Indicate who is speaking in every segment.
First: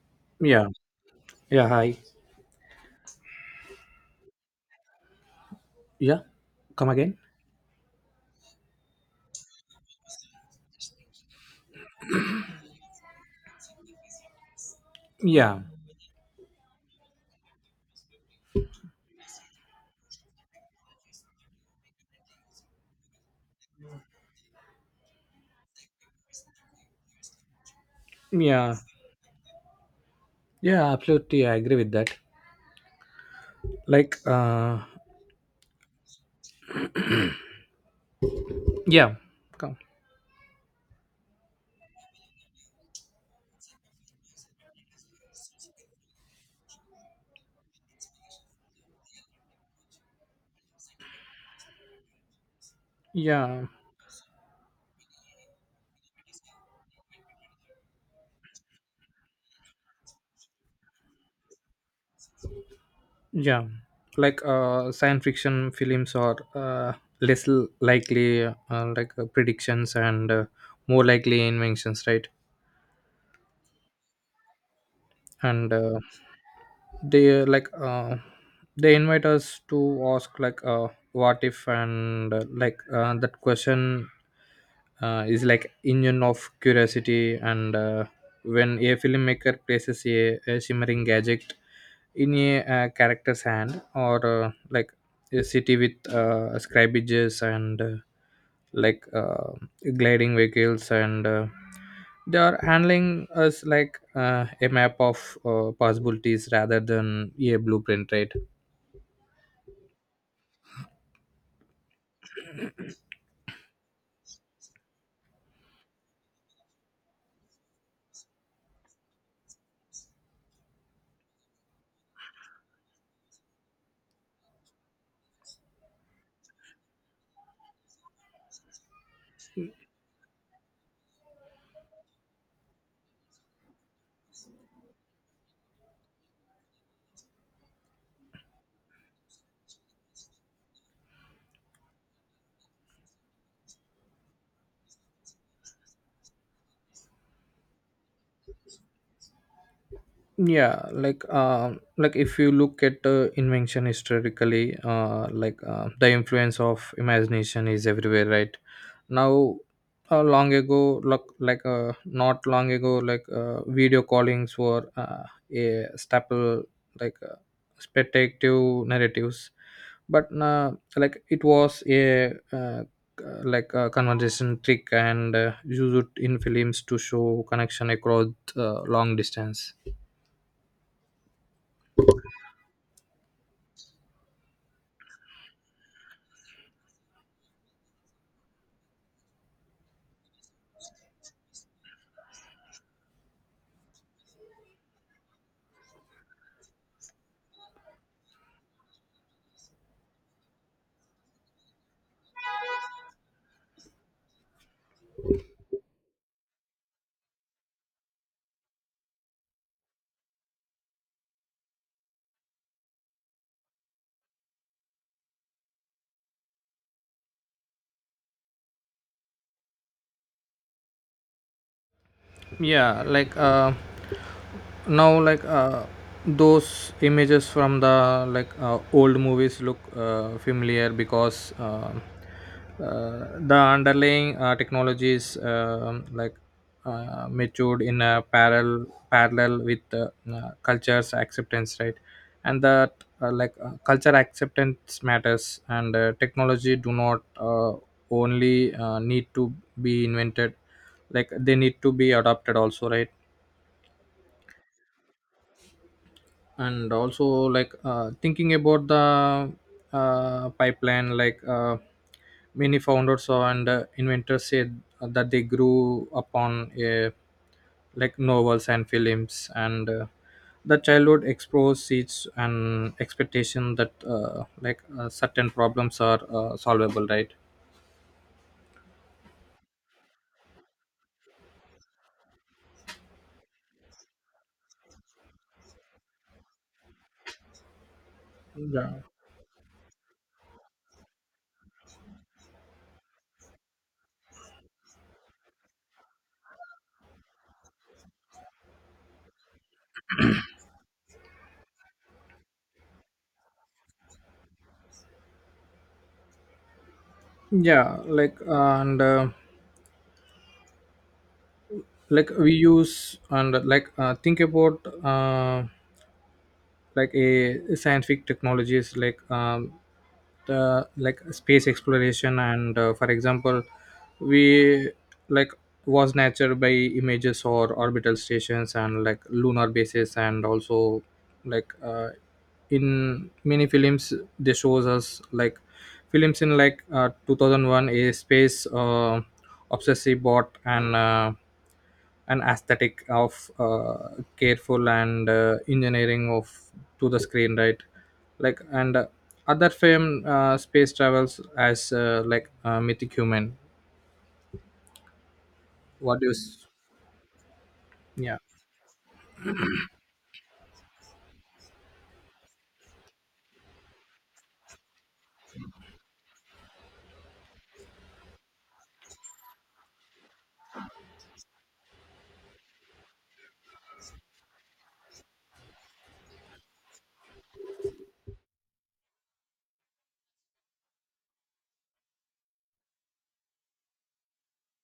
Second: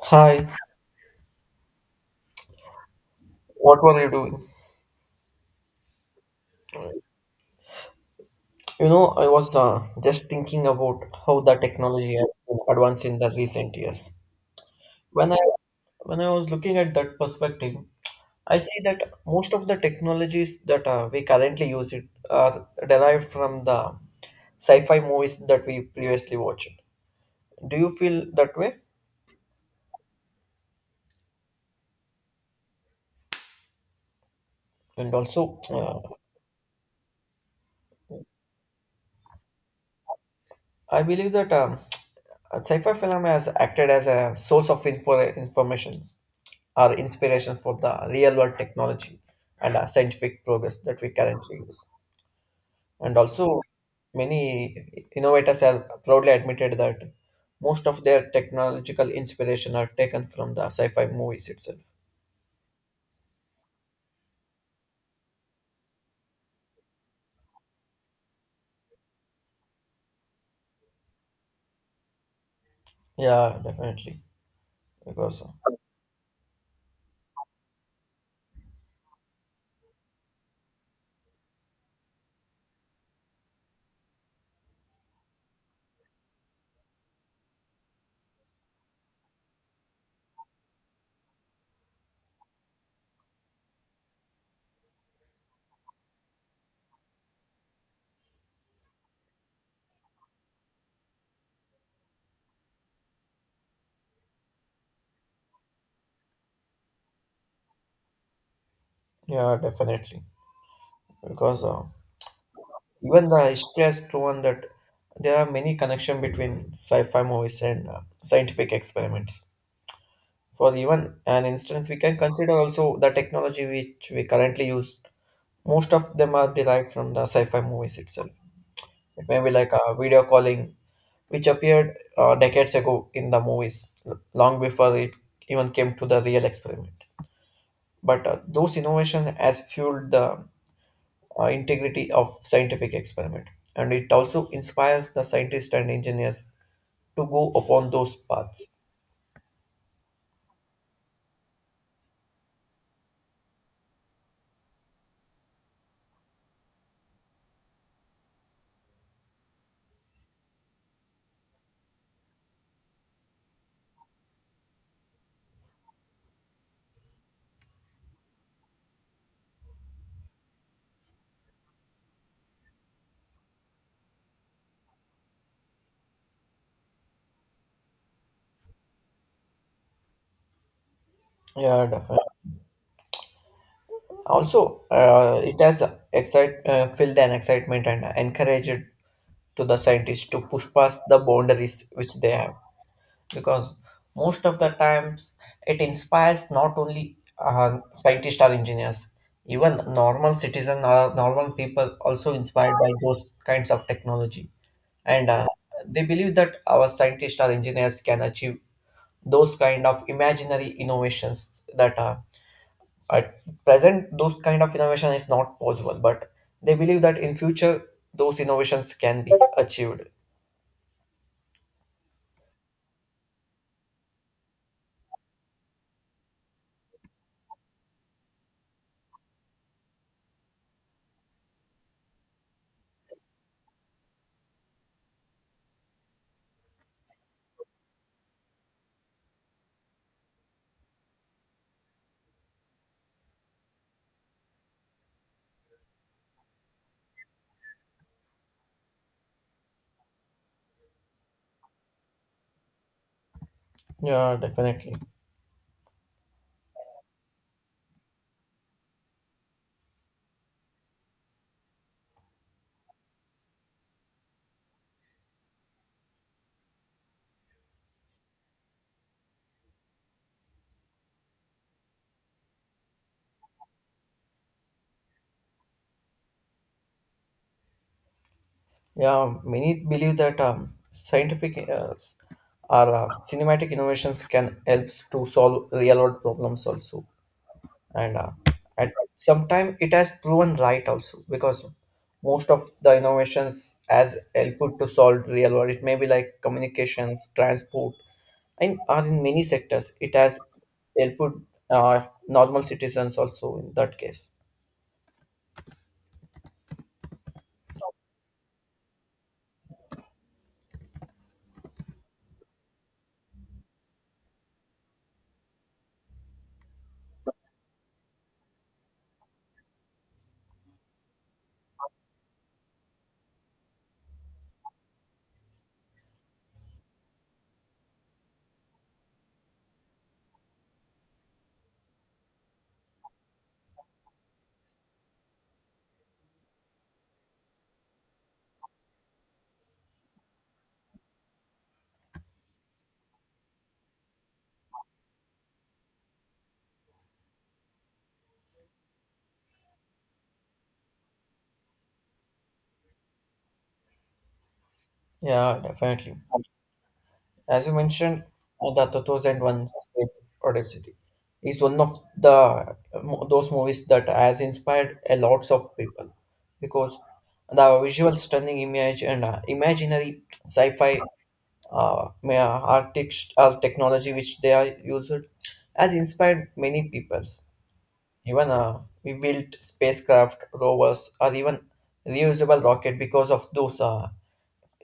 Speaker 1: Hi,
Speaker 2: Yeah. Yeah. Hi.
Speaker 1: what were you doing?
Speaker 2: Yeah. Come again.
Speaker 1: I was just thinking about how the technology has been advanced in the recent years. When I
Speaker 2: Yeah.
Speaker 1: when I was looking at that perspective, I see that most of the technologies that we currently use it are derived from the sci-fi movies that we previously watched. Do you feel that way?
Speaker 2: Yeah. Yeah. Absolutely. I agree with that. Like,
Speaker 1: And also,
Speaker 2: yeah. Come.
Speaker 1: I believe that sci-fi film has acted as a source of information are inspiration for the real world technology and scientific progress that we currently use. And also,
Speaker 2: Yeah.
Speaker 1: many innovators have proudly admitted that most of their technological inspiration are taken from the sci-fi movies itself.
Speaker 2: Yeah. Like, science fiction films are less likely, like predictions, and more likely inventions, right?
Speaker 1: Yeah, definitely. Because
Speaker 2: And they uh, like uh, they invite us to ask, like what if, and like that question is like engine of curiosity, and when a filmmaker places a shimmering gadget in a character's hand, or like a city with scribages, and like gliding vehicles, and they are handling us like a map of possibilities rather than a blueprint, right.
Speaker 1: Yeah, definitely. Because even the history has proven that there are many connection between sci-fi movies and scientific experiments. For even an instance, we can consider also the technology which we currently use. Most of them are derived from the sci-fi movies itself. It may be like a video calling, which appeared decades ago in the movies, long before it even came to the real experiment. But those innovation has fueled the integrity of scientific experiment, and it also inspires the scientists and engineers to go upon those paths.
Speaker 2: Yeah, like if you look at invention historically, like the influence of imagination is everywhere, right now. Long ago, like not long ago, like video callings were a staple, like spectative narratives, but like it was a uh, uh, like a conversation trick, and used in films to show connection across long distance.
Speaker 1: Yeah, definitely. Also, it has filled an excitement and encouraged to the scientists to push past the boundaries which they have. Because most of the times, it inspires not only scientists or engineers, even normal citizens or normal people also inspired by those kinds of technology. And they believe that our scientists or engineers can achieve those kind of imaginary innovations that at present, those kind of innovation is not possible, but they believe that in future those innovations can be achieved.
Speaker 2: Yeah, like now, like those images from the, like old movies look familiar, because the underlying technologies, like matured in a parallel with culture's acceptance, right. And that, like culture acceptance matters, and technology do not only need to be invented, like they need to be adopted also, right.
Speaker 1: Yeah, definitely.
Speaker 2: And also, like thinking about the pipeline, like many founders and inventors said that they grew upon, like novels and films, and the childhood explores seeds and expectation that like certain problems are solvable, right.
Speaker 1: Yeah, many believe that scientific or cinematic innovations can help to solve real world problems also. and uh, and
Speaker 2: Yeah.
Speaker 1: sometimes it has proven right also because most of the innovations as helpful to solve real world it may be like communications transport and are in many sectors it has helpful uh, normal citizens also in that case.
Speaker 2: Yeah, like and like we use, and like think about, like a scientific technologies, like the, like space exploration, and for example, we like was nature by images or orbital stations, and like lunar bases, and also like in many films they shows us, like films in, like 2001, a space obsessive bot, and an aesthetic of careful and engineering of to the screen, right. Like, and other fame, space travels as like mythic human.
Speaker 1: Yeah, definitely.
Speaker 2: What do you s-
Speaker 1: As you mentioned,
Speaker 2: Yeah.
Speaker 1: the 2001 Space Odyssey is one of the those movies that has inspired a lots of people because the visual stunning image and imaginary sci-fi artist technology which they are used has inspired many peoples. Even we built spacecraft, rovers, or even reusable rocket because of those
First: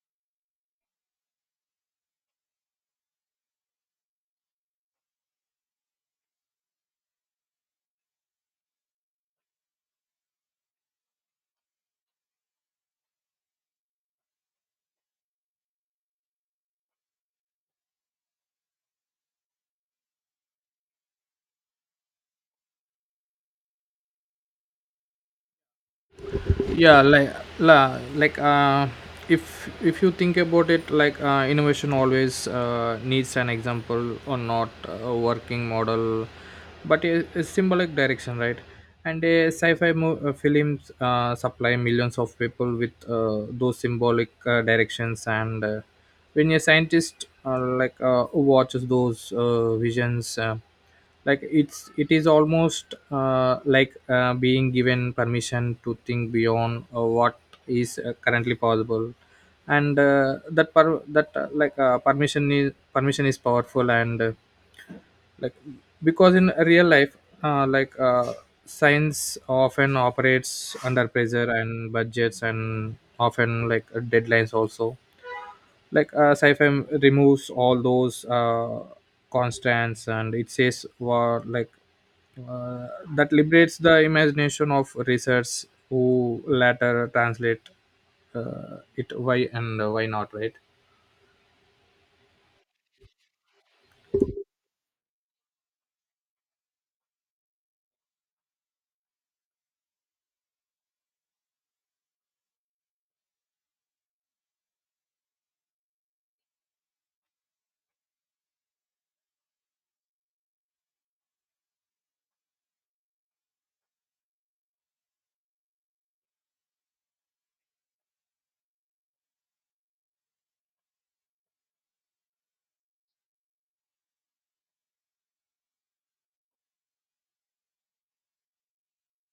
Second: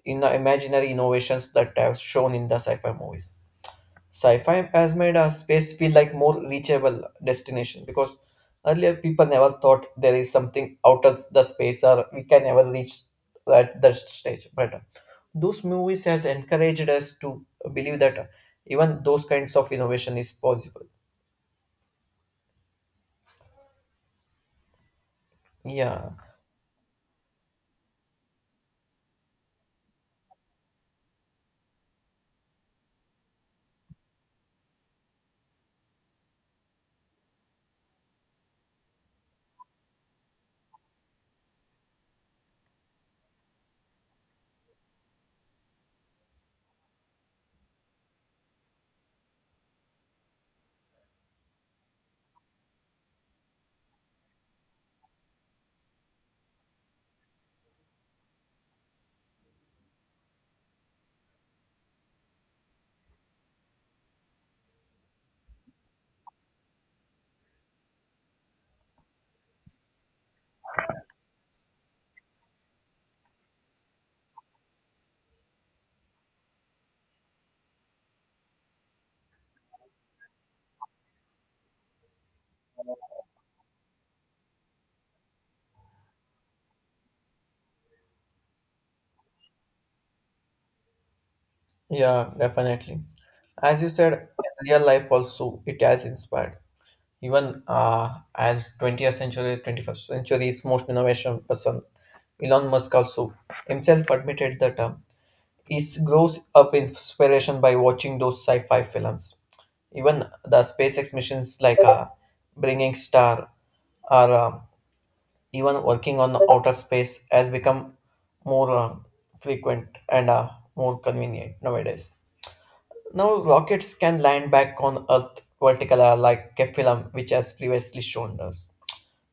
Speaker 1: in imaginary innovations that I have shown in the sci-fi movies. Sci-fi has made a space feel like more reachable destination because earlier people never thought there is something out of the space or we can never reach that stage. But those movies has encouraged us to believe that even those kinds of innovation is possible. Yeah,
Speaker 2: Yeah, like like if you think about it, like innovation always needs an example, or not a working model, but a symbolic direction, right. And a films supply millions of people with those symbolic directions. And when a scientist, like watches those visions, like it is almost like being given permission to think beyond what is currently possible. And that that, like permission is powerful, and like because in real life, like science often operates under pressure and budgets, and often like deadlines also. Like sci-fi removes all those constants, and it says what, like uh, that liberates the imagination of research who later translate it, why and why not, right.
Speaker 1: yeah, definitely. As you said, real life also it has inspired. Even as 20th century, 21st century's most innovation person, Elon Musk also himself admitted that he grows up inspiration by watching those sci-fi films. Even the SpaceX missions like bringing star or even working on outer space has become more frequent and more convenient nowadays. Now rockets can land back on Earth vertical like a film which has previously shown us.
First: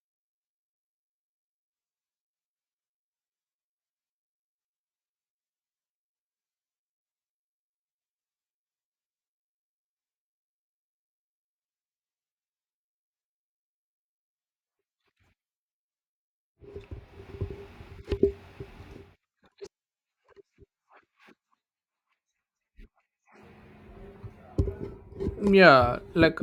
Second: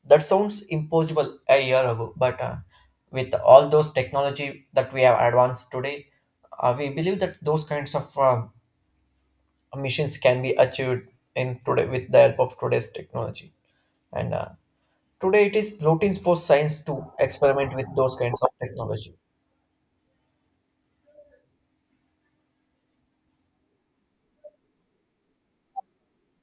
Speaker 1: That sounds impossible a year ago, but with all those technology that we have advanced today, we believe that those kinds of missions can be achieved in today with the help of today's technology. And today it is routine for science to experiment with those kinds of technology.
Speaker 2: Yeah,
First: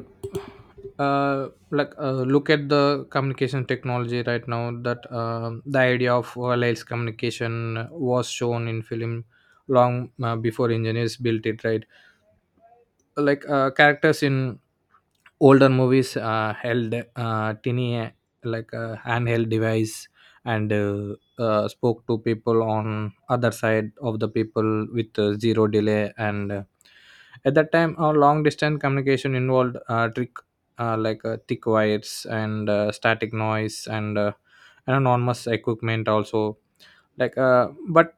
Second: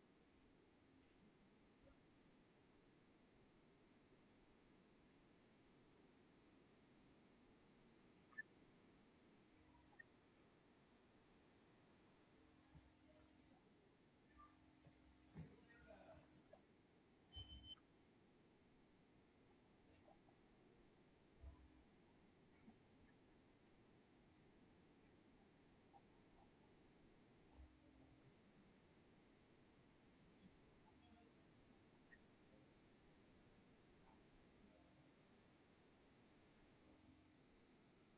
Speaker 2: like look at the communication technology right now, that the idea of wireless communication was shown in film long before engineers built it, right. Like characters in older movies held tiny, like a handheld device, and spoke to people on other side of the people with zero delay, and at that time our long distance communication involved trick, like thick wires and static noise, and enormous equipment also, like but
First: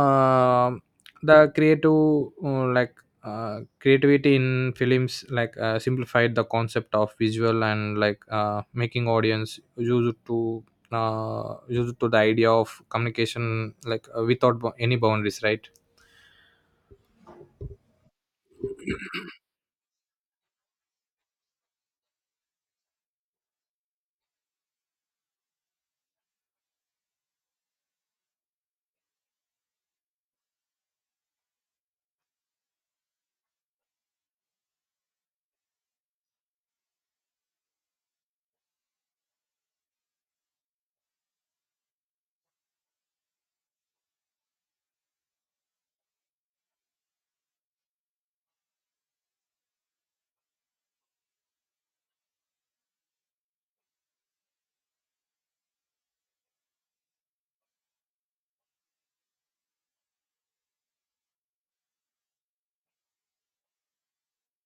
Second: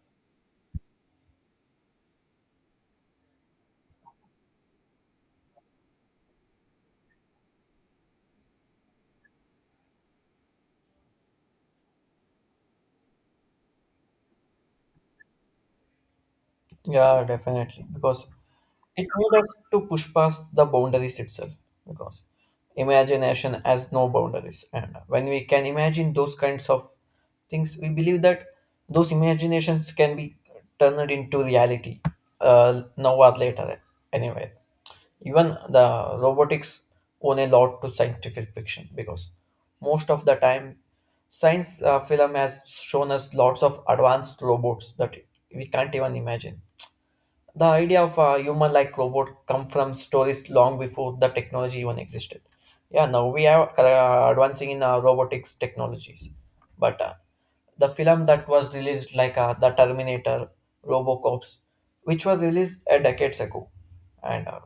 Speaker 2: um the creative, like creativity in films, like simplified the concept of visual, and like making audience used to the idea of communication, like without any boundaries, right.
Speaker 1: Yeah, definitely, because it made us to push past the boundaries itself because imagination has no boundaries. And when we can imagine those kinds of things, we believe that those imaginations can be turned into reality now or later, anyway. Even the robotics own a lot to scientific fiction because most of the time science film has shown us lots of advanced robots that we can't even imagine the idea of a human-like robot come from stories long before the technology even existed. Yeah, now we are advancing in robotics technologies, but the film that was released like the Terminator, RoboCops, which was released a decades ago, and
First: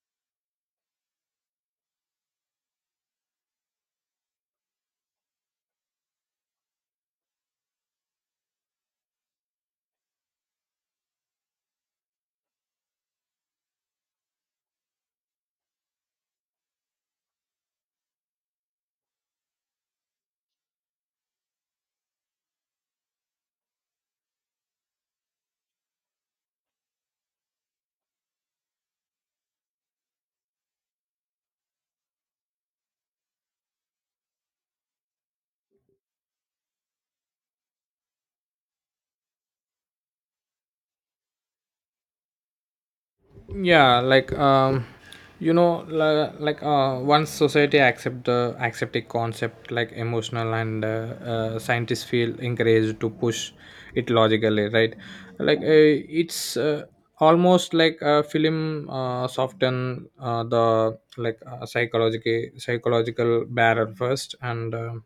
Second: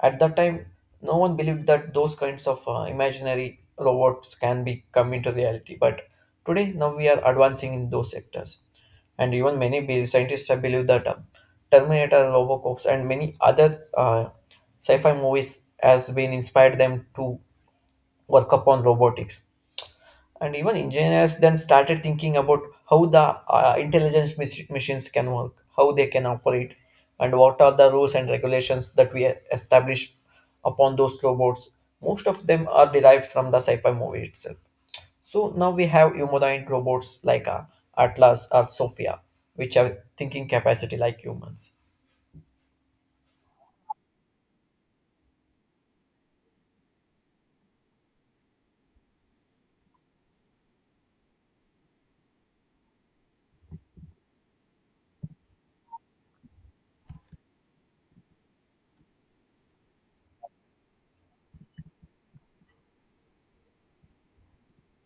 Speaker 1: at that time, no one believed that those kinds of imaginary robots can be come into reality. But today, now we are advancing in those sectors and even scientists have believed that Terminator, Robocops, and many other sci-fi movies has been inspired them to work upon robotics. And even engineers then started thinking about how the machines can work, how they can operate, and what are the rules and regulations that we establish upon those robots. Most of them are derived from the sci-fi movie itself. So now we have humanoid robots like Atlas or Sophia, which have thinking capacity like humans.
Speaker 2: Yeah, like like once society accept a concept like emotional, and scientists feel encouraged to push it logically, right. Like it's, almost like a film soften the, like psychological barrier first, and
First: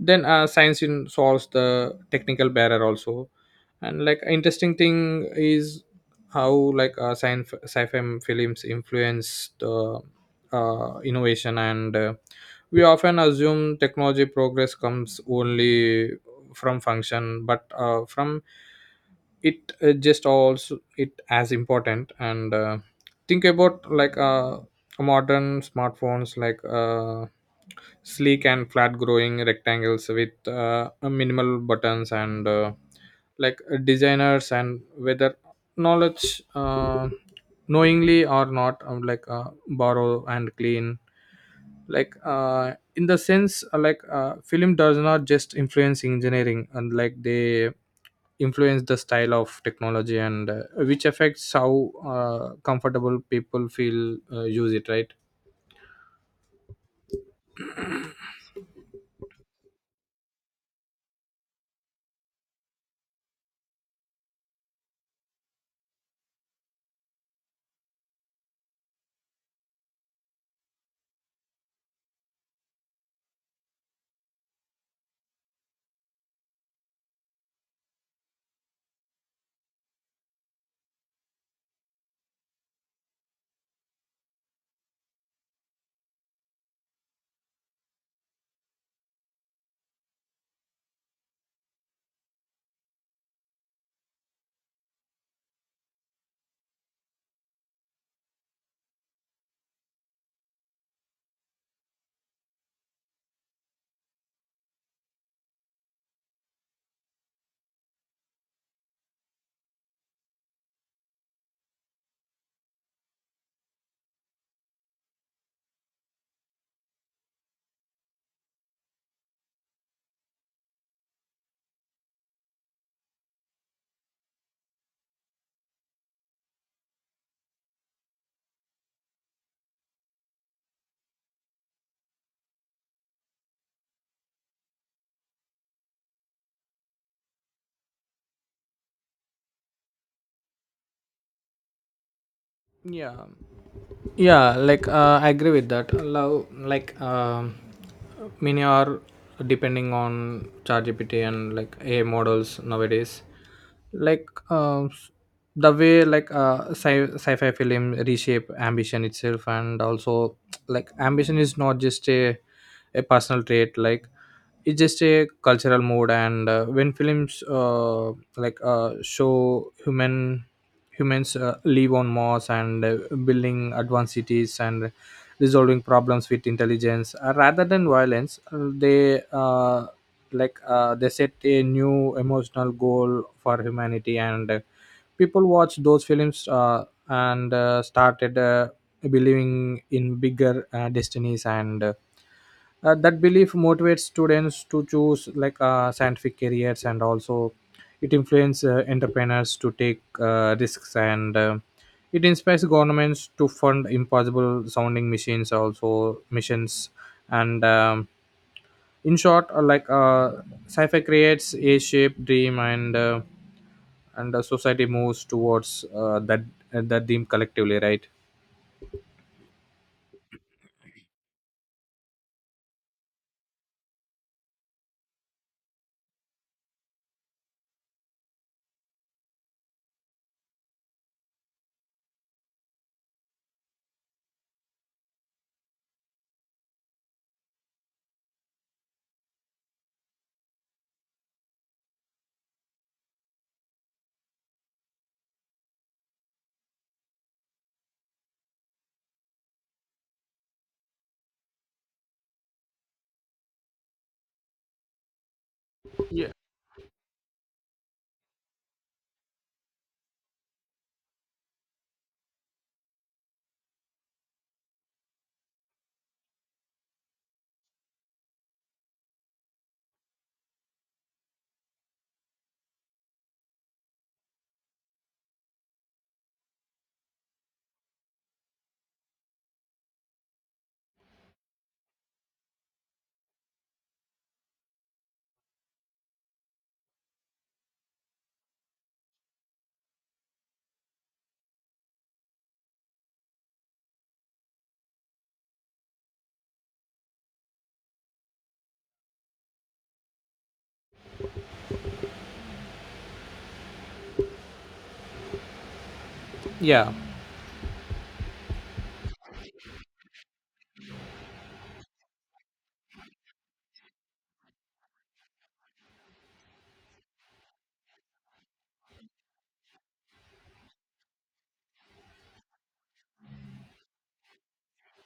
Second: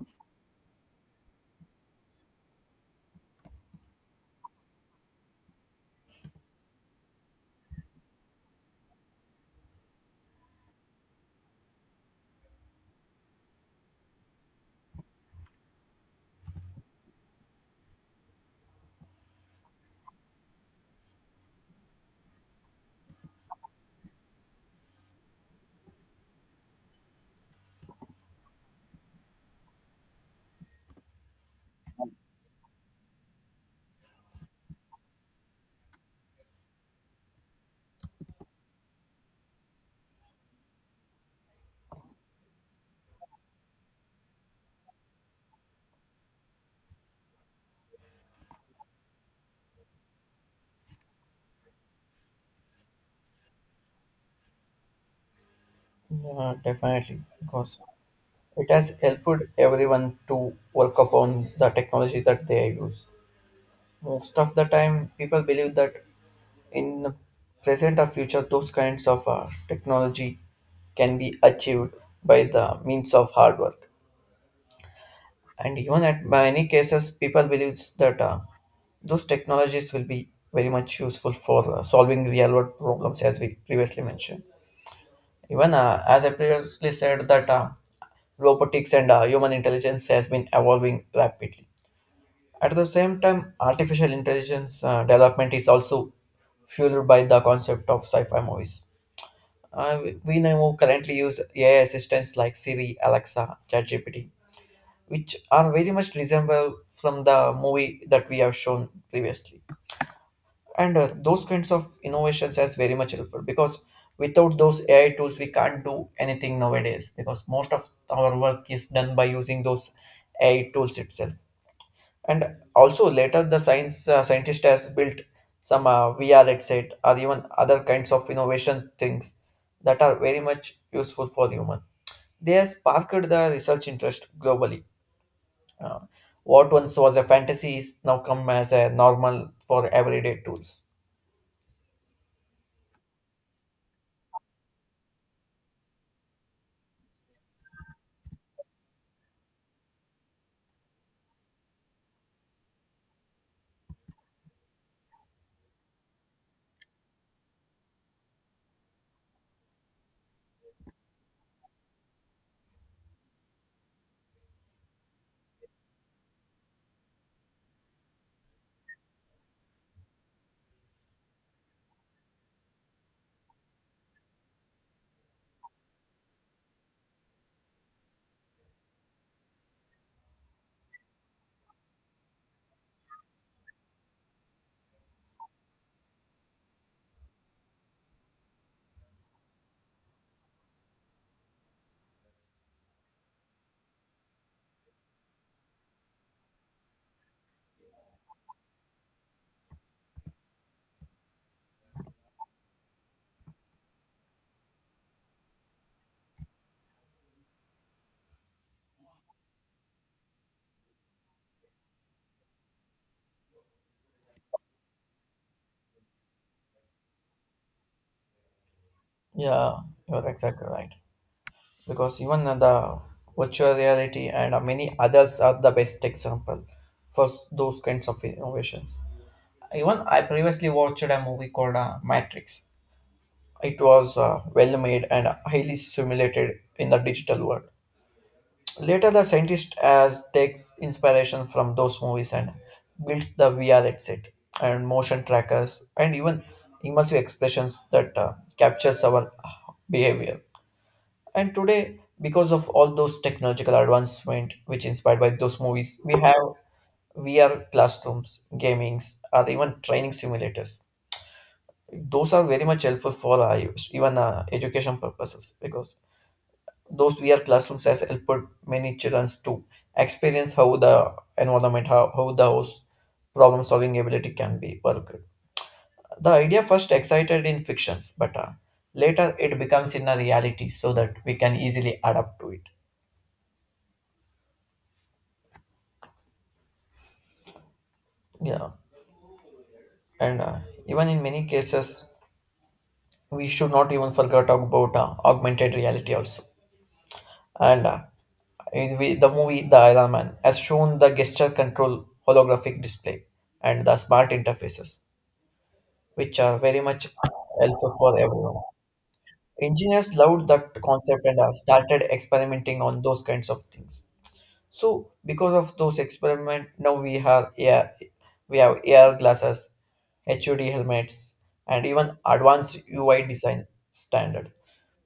Speaker 2: then science in solves the technical barrier also. And like interesting thing is how, like science sci-fi films influence the innovation, and we often assume technology progress comes only from function, but from it, just also it as important. And think about, like modern smartphones, like sleek and flat growing rectangles with minimal buttons, and like designers, and whether knowledge, knowingly or not, like borrow and clean, like in the sense, like film does not just influence engineering, and like they influence the style of technology, and which affects how comfortable people feel use it, right.
Speaker 1: Yeah, definitely, because it has helped everyone to work upon the technology that they use. Most of the time, people believe that in the present or future, those kinds of technology can be achieved by the means of hard work. And even at many cases, people believe that those technologies will be very much useful for solving real world problems, as we previously mentioned. Even as I previously said, that robotics and human intelligence has been evolving rapidly. At the same time, artificial intelligence development is also fueled by the concept of sci-fi movies. We now currently use AI assistants like Siri, Alexa, ChatGPT, which are very much resemble from the movie that we have shown previously. And those kinds of innovations is very much helpful because without those AI tools, we can't do anything nowadays because most of our work is done by using those AI tools itself. And also later, the science scientist has built some VR headset or even other kinds of innovation things that are very much useful for human. They have sparked the research interest globally uh, what once was a fantasy is now come as a normal for everyday tools.
Speaker 2: Yeah. Yeah, like I agree with that, love. Like many are depending on ChatGPT and like AI models nowadays. Like the way, like sci-fi film reshape ambition itself, and also like ambition is not just a personal trait, like it's just a cultural mood. And when films like show humans live on Mars, and building advanced cities and resolving problems with intelligence rather than violence, they set a new emotional goal for humanity. And people watched those films, and started believing in bigger destinies, and that belief motivates students to choose, like scientific careers. And also it influences entrepreneurs to take risks, and it inspires governments to fund impossible sounding machines, also missions. And in short, like sci-fi creates a shape dream, and society moves towards that, that dream collectively, right.
Speaker 1: Yeah, you're exactly right. Because even the virtual reality and many others are the best example for those kinds of innovations. Even I previously watched a movie called Matrix. It was well made and highly simulated in the digital world. Later, the scientist as takes inspiration from those movies and builds the VR headset and motion trackers and even immersive expressions that captures our behavior. And today, because of all those technological advancement which inspired by those movies, we
Speaker 2: Yeah.
Speaker 1: have VR classrooms, gamings, or even training simulators. Those are very much helpful for even education purposes because those VR classrooms has helped many children to experience how the environment, how those problem solving ability can be worked. The idea first excited in fictions, but later it becomes in a reality so that we can easily adapt to it. Yeah, and even in many cases, we should not even forget about augmented reality also. And the movie The Iron Man has shown the gesture control holographic display and the smart interfaces, which are very
Speaker 2: Yeah.
Speaker 1: much helpful for everyone. Engineers loved that concept and started experimenting on those kinds of things. So because of those experiment, now we have air glasses, HUD helmets, and even advanced UI design standard.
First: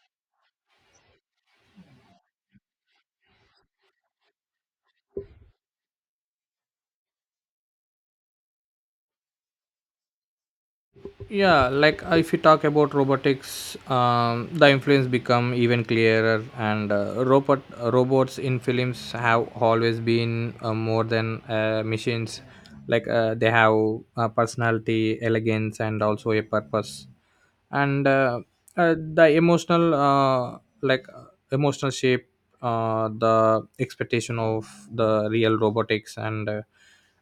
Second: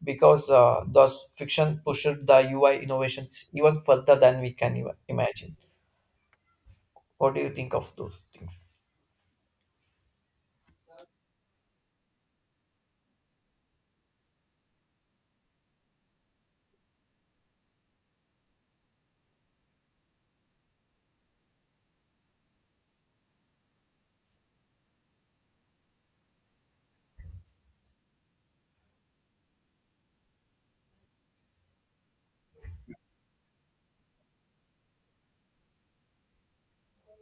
Speaker 1: Because those fiction pushed the UI innovations even further than we can even imagine. What do you think of those things?
Speaker 2: Yeah, like if you talk about robotics, the influence become even clearer, and robots in films have always been more than machines, like they have personality, elegance, and also a purpose. And the emotional, like emotional shape the expectation of the real robotics, and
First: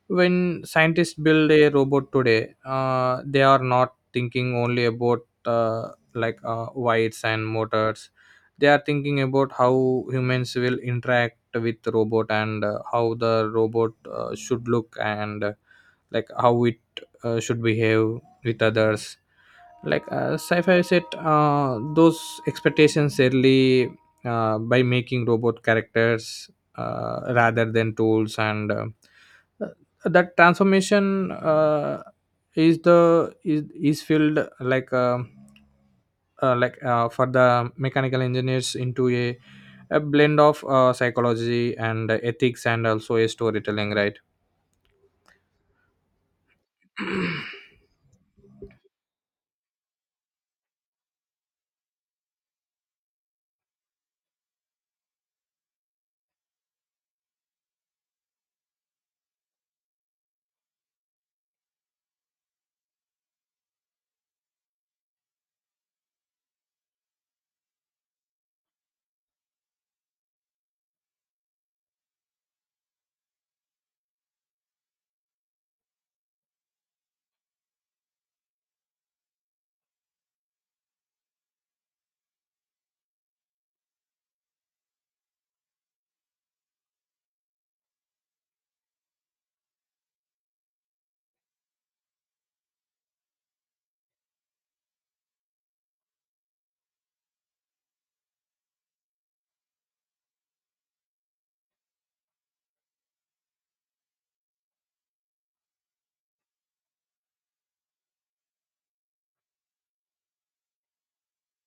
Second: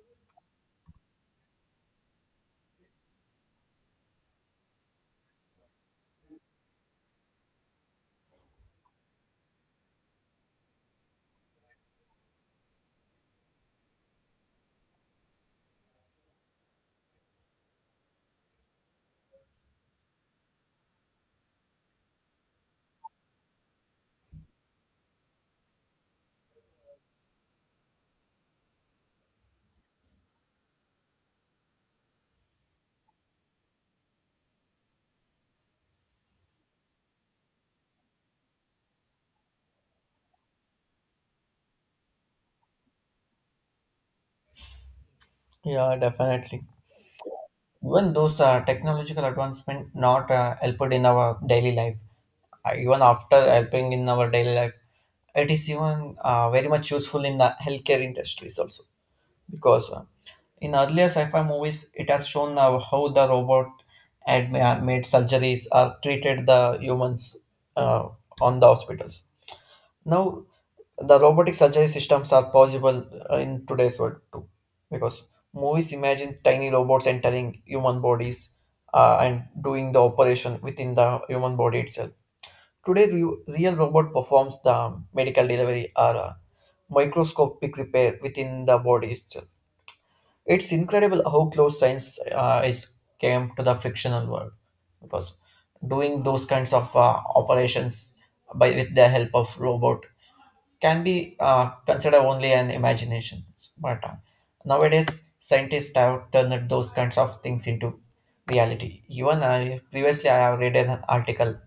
Speaker 2: when scientists build a robot today, they are not thinking only about, like wires and motors. They are thinking about how humans will interact with the robot, and how the robot should look, and like how it should behave with others, like sci-fi set those expectations early, by making robot characters rather than tools, and uh, that transformation, is the is filled, like for the mechanical engineers, into a blend of psychology and ethics, and also a storytelling, right.
Speaker 1: Yeah, definitely. Even those technological advancement not helped in our daily life. Even after helping in our daily life, it is even very much useful in the healthcare industries also, because in earlier sci-fi movies it has shown how the robot had made surgeries or treated the humans uh, on the hospitals. Now the robotic surgery systems are possible in today's world too, because movies imagine tiny robots entering human bodies, and doing the operation within the human body itself. Today real robot performs the medical delivery or microscopic repair within the body itself. It's incredible how close science is came to the fictional world, because doing those kinds of operations by with the help of robot can be considered only an imagination. But nowadays, scientists have turned those kinds of things into reality. Even I, previously, I have read an article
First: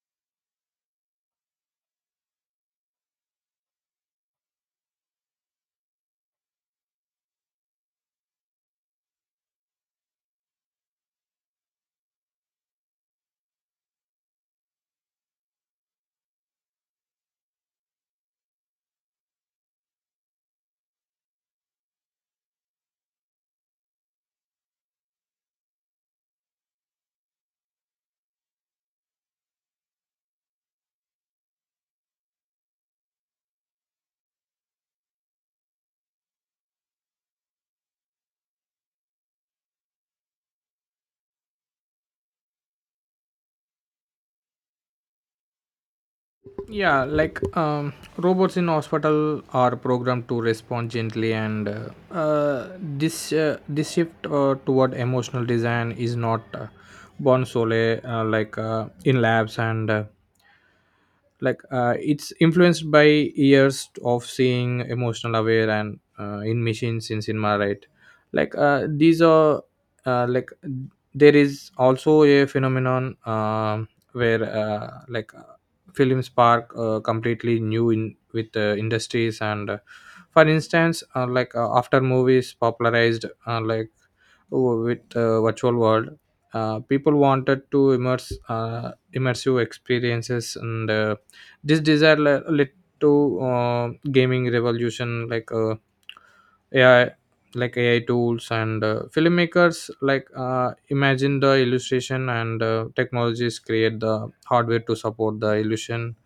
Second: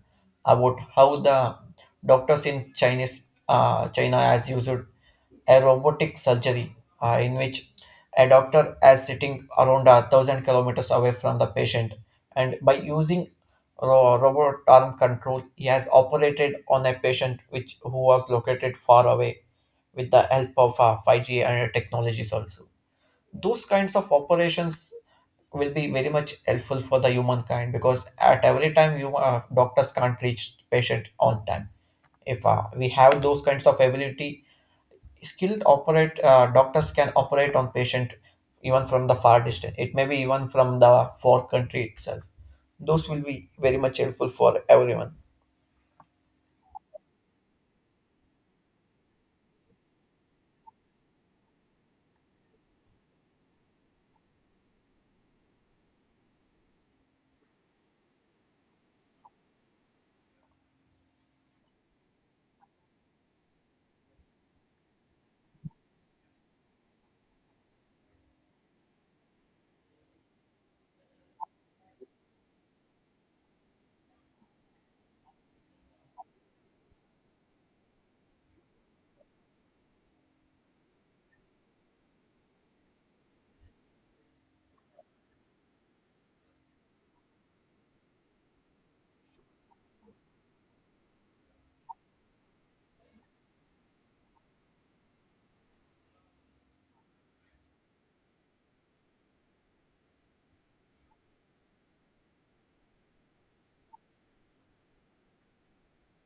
Speaker 1: about how the doctors in Chinese China has used a robotic surgery in which a doctor is sitting around 1,000 kilometers away from the patient and by using robot arm control. He has operated on a patient which who was located far away with the help of 5G and technologies also. Those kinds of operations will be very much helpful for the humankind because at every time you doctors can't reach patient on time. If we have those kinds of ability, skilled operate doctors can operate on patient even from the far distance. It may be even from the far country itself. Those will be very much helpful for everyone.
Speaker 2: Yeah, like robots in hospital are programmed to respond gently, and this shift toward emotional design is not born solely, like in labs, and like it's influenced by years of seeing emotional aware, and in machines in cinema, right. Like these are, like there is also a phenomenon, where like film spark completely new in with industries, and for instance, like after movies popularized, like with virtual world, people wanted to immerse immersive experiences, and this desire led to, uh, gaming revolution, like AI, like AI tools, and filmmakers, like imagine the illustration, and technologies create the hardware to support the illusion.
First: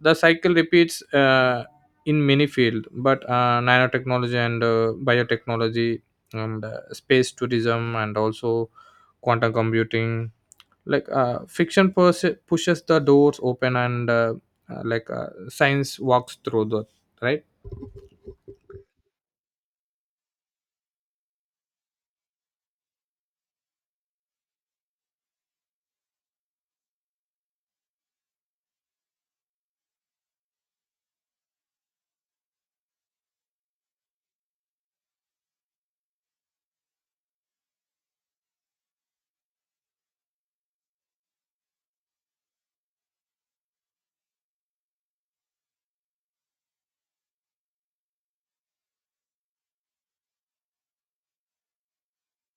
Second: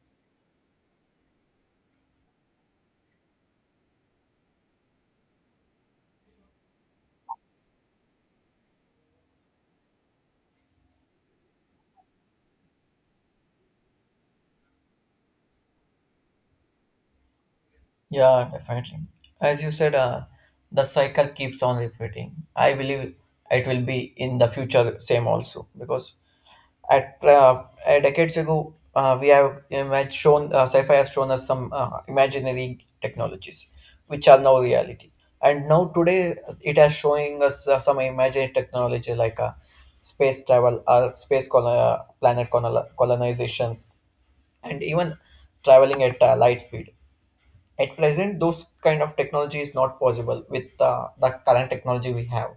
Speaker 2: The cycle repeats, in many fields, but nanotechnology, and biotechnology, and space tourism, and also quantum computing, like fiction pushes the doors open, and like science walks through the, right.
Speaker 1: Yeah, definitely. As you said, the cycle keeps on repeating. I believe it will be in the future same also because at decades ago we have shown sci-fi has shown us some imaginary technologies which are now reality, and now today it has showing us some imaginary technology like space travel or colonizations and even traveling at light speed. At present, those kind of technology is not possible with the current technology we have.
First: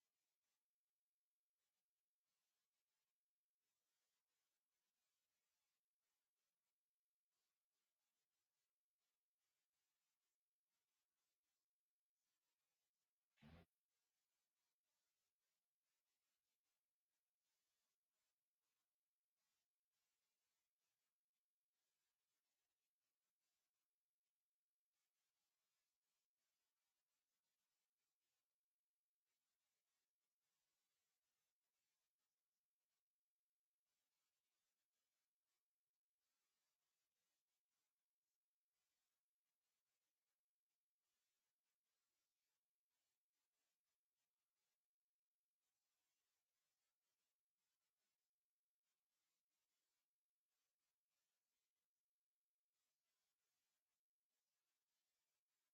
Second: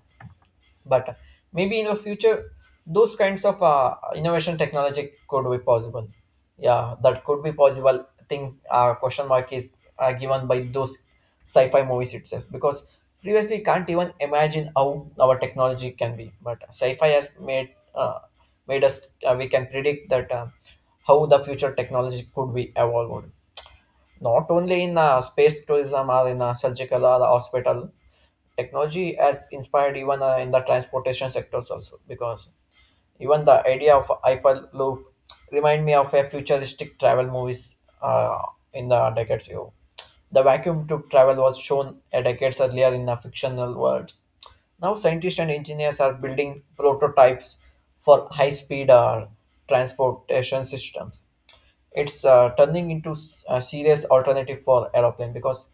Speaker 1: But maybe in the future, those kinds of innovation technology could be possible. Yeah, that could be possible. I think question mark is given by those sci-fi movies itself because previously we can't even imagine how our technology can be. But sci-fi has made uh, made us we can predict that how the future technology could be evolved, not only in space tourism or in surgical or the hospital. Technology has inspired even in the transportation sectors also because even the idea of hyperloop remind me of a futuristic travel movies uh, in the decades ago. The vacuum tube travel was shown a decades earlier in the fictional worlds. Now scientists and engineers are building prototypes for high-speed transportation systems. It's a serious alternative for aeroplane because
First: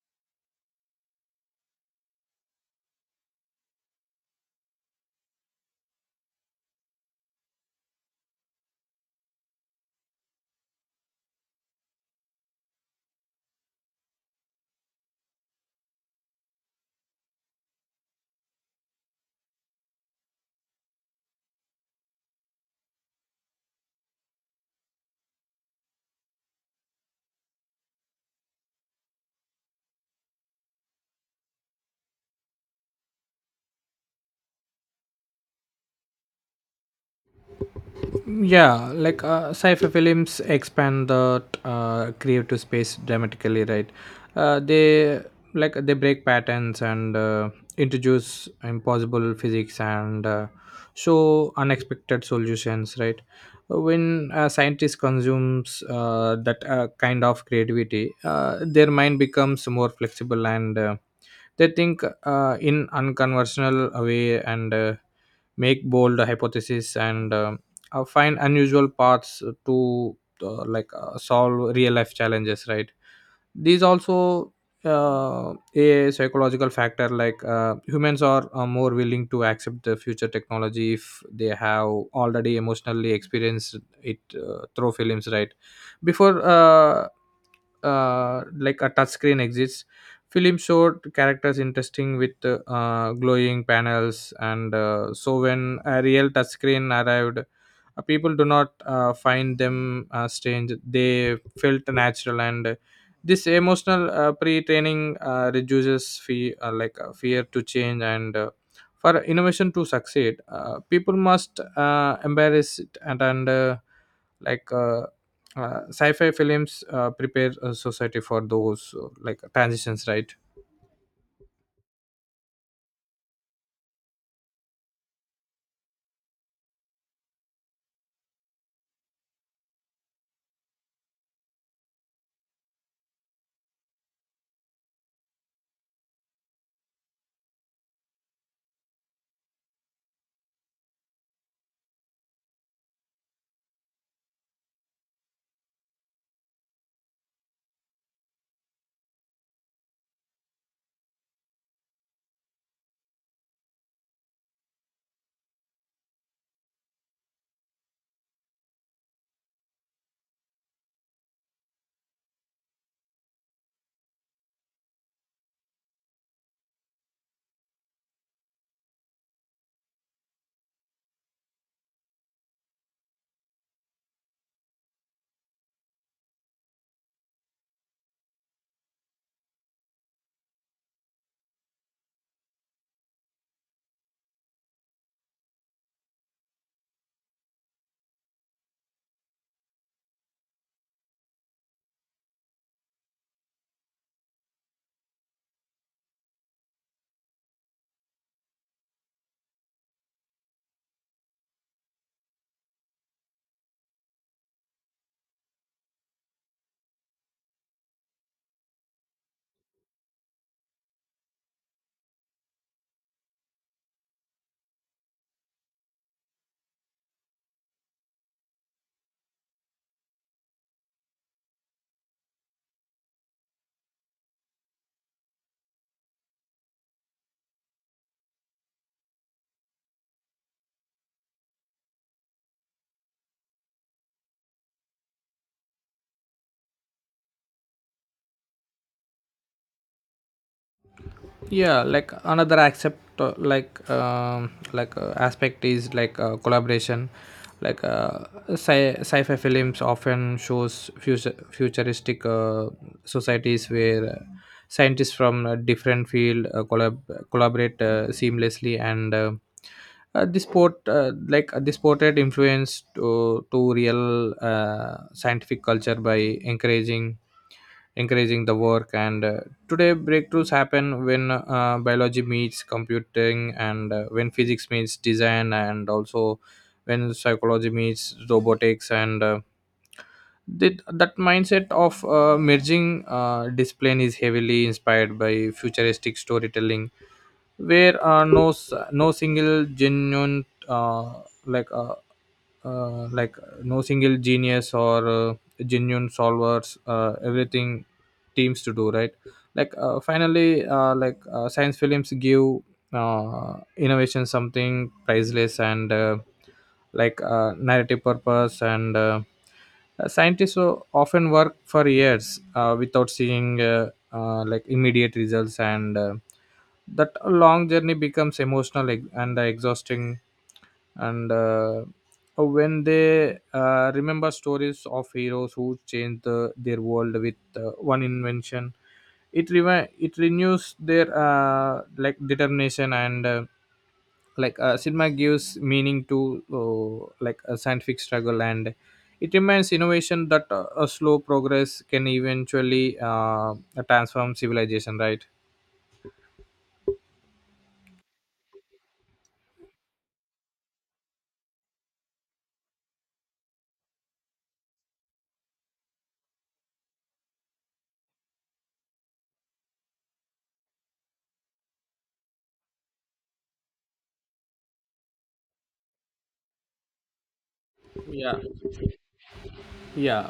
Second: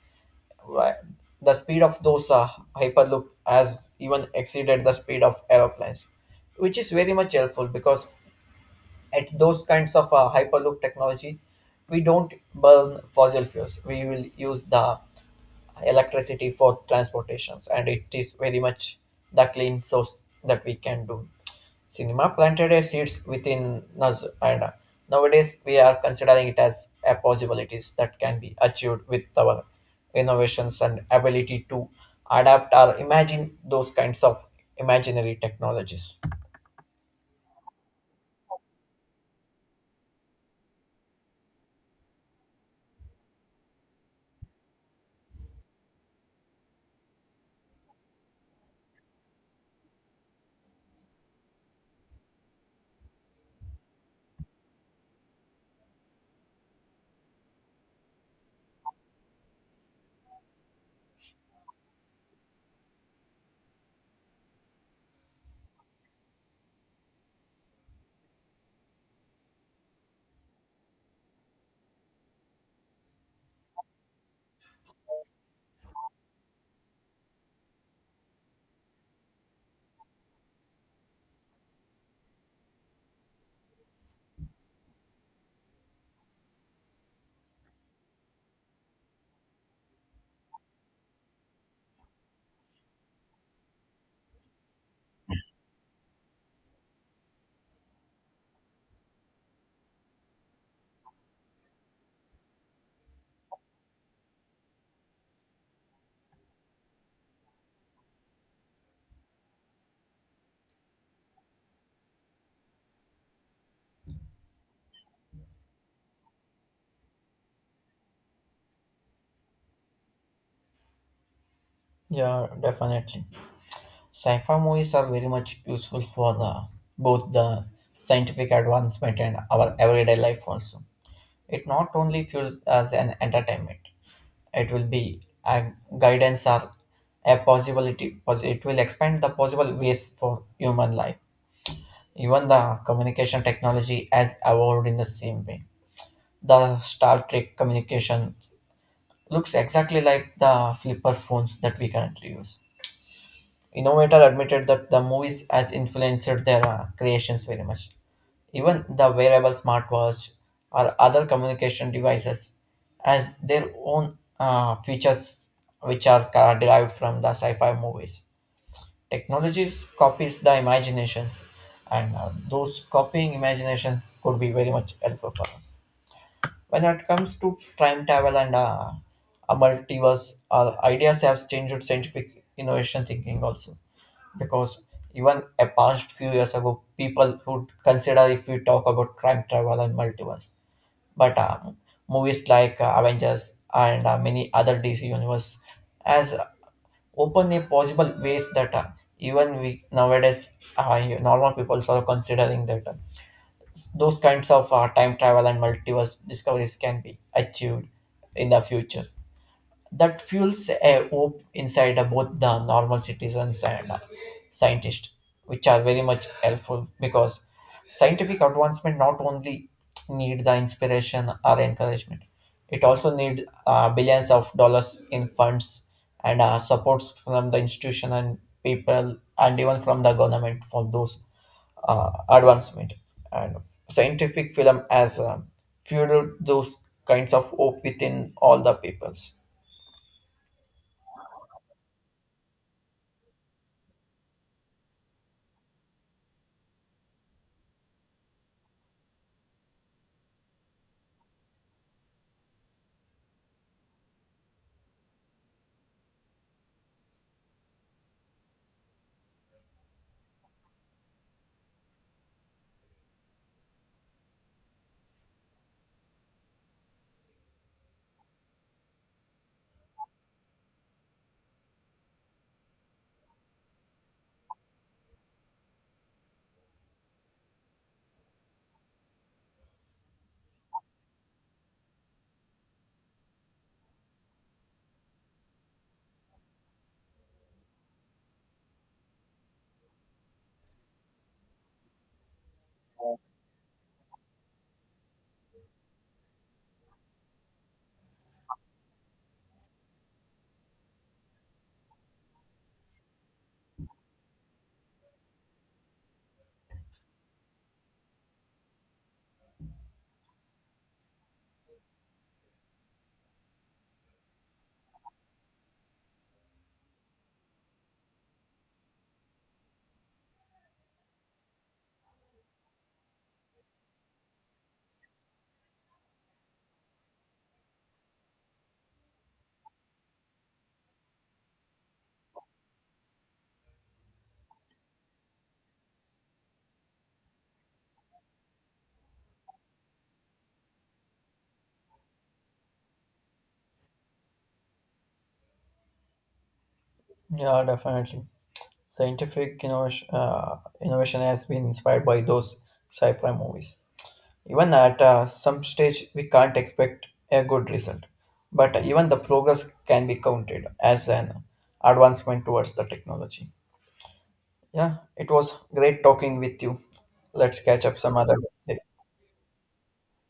Speaker 1: why- the speed of those hyperloop has even exceeded the speed of aeroplanes, which is very much helpful because at those kinds of hyperloop technology we don't burn fossil fuels. We will use the electricity for transportations and it is very much the clean source that we can do. Cinema planted a seeds within us, and nowadays we are considering it as a possibilities that can be achieved with our innovations and ability to adapt or imagine those kinds of imaginary technologies.
Speaker 2: Yeah, like sci-fi films expand the creative space dramatically, right. They, like they break patterns, and introduce impossible physics, and show unexpected solutions, right. When a scientist consumes that kind of creativity, their mind becomes more flexible, and they think in unconventional way, and make bold hypotheses, and find unusual paths to, like solve real life challenges, right. These also a psychological factor, like humans are more willing to accept the future technology if they have already emotionally experienced it through films, right, before like a touch screen exists. Film showed characters interesting with glowing panels, and so when a real touchscreen arrived, people do not find them strange. They felt natural, and this emotional pre-training reduces fear, like fear to change, and for innovation to succeed, people must embrace it, and like. Uh, sci-fi films prepare a society for those like transitions, right.
Speaker 1: Yeah, definitely. Sci-fi movies are very much useful for the both the scientific advancement and our everyday life also. It not only fuels as an entertainment, it will be a guidance or a possibility. It will expand the possible ways for human life. Even the communication technology has evolved in the same way. The Star Trek communication looks exactly like the flipper phones that we currently use. Innovator admitted that the movies has influenced their creations very much. Even the wearable smartwatch or other communication devices has their own features which are derived from the sci-fi movies. Technologies copies the imaginations, and those copying imaginations could be very much helpful for us. When it comes to time travel and a multiverse, our ideas have changed scientific innovation thinking also because even a past few years ago people would consider if we talk about time travel and multiverse, but movies like avengers and many other dc universe has openly possible ways that even we nowadays normal people are considering that those kinds of time travel and multiverse discoveries can be achieved in the future. That fuels a hope inside both the normal citizens and scientists, which are very much helpful because scientific advancement not only need the inspiration or encouragement, it also need billions of dollars in funds and supports from the institution and people and even from the government for those advancement. And scientific film has fueled those kinds of hope within all the peoples.
Speaker 2: Yeah, like another accept like aspect is like collaboration, like sci-fi films often shows futuristic societies where scientists from a different field collaborate seamlessly, and this port, like this portrait influenced to real scientific culture by encouraging encouraging the work, and today breakthroughs happen when biology meets computing, and when physics meets design, and also when psychology meets robotics, and that mindset of merging discipline is heavily inspired by futuristic storytelling, where no single genuine, like uh, like no single genius, or genuine solvers everything teams to do, right. Like finally, like science films give innovation something priceless, and like narrative purpose, and scientists often work for years without seeing, like immediate results, and that long journey becomes emotional and exhausting, and when they remember stories of heroes who changed their world with one invention, it renews their, like determination, and like cinema gives meaning to, like a scientific struggle, and it reminds innovation that a slow progress can eventually transform civilization, right.
Speaker 1: Yeah, definitely. Scientific innovation, innovation has been inspired by those sci-fi movies. Even at some stage, we can't expect a good result, but even the progress can be counted as an advancement towards the technology. Yeah, it was great talking with you. Let's catch up some
Speaker 2: Yeah.
Speaker 1: other day.
Speaker 2: Yeah.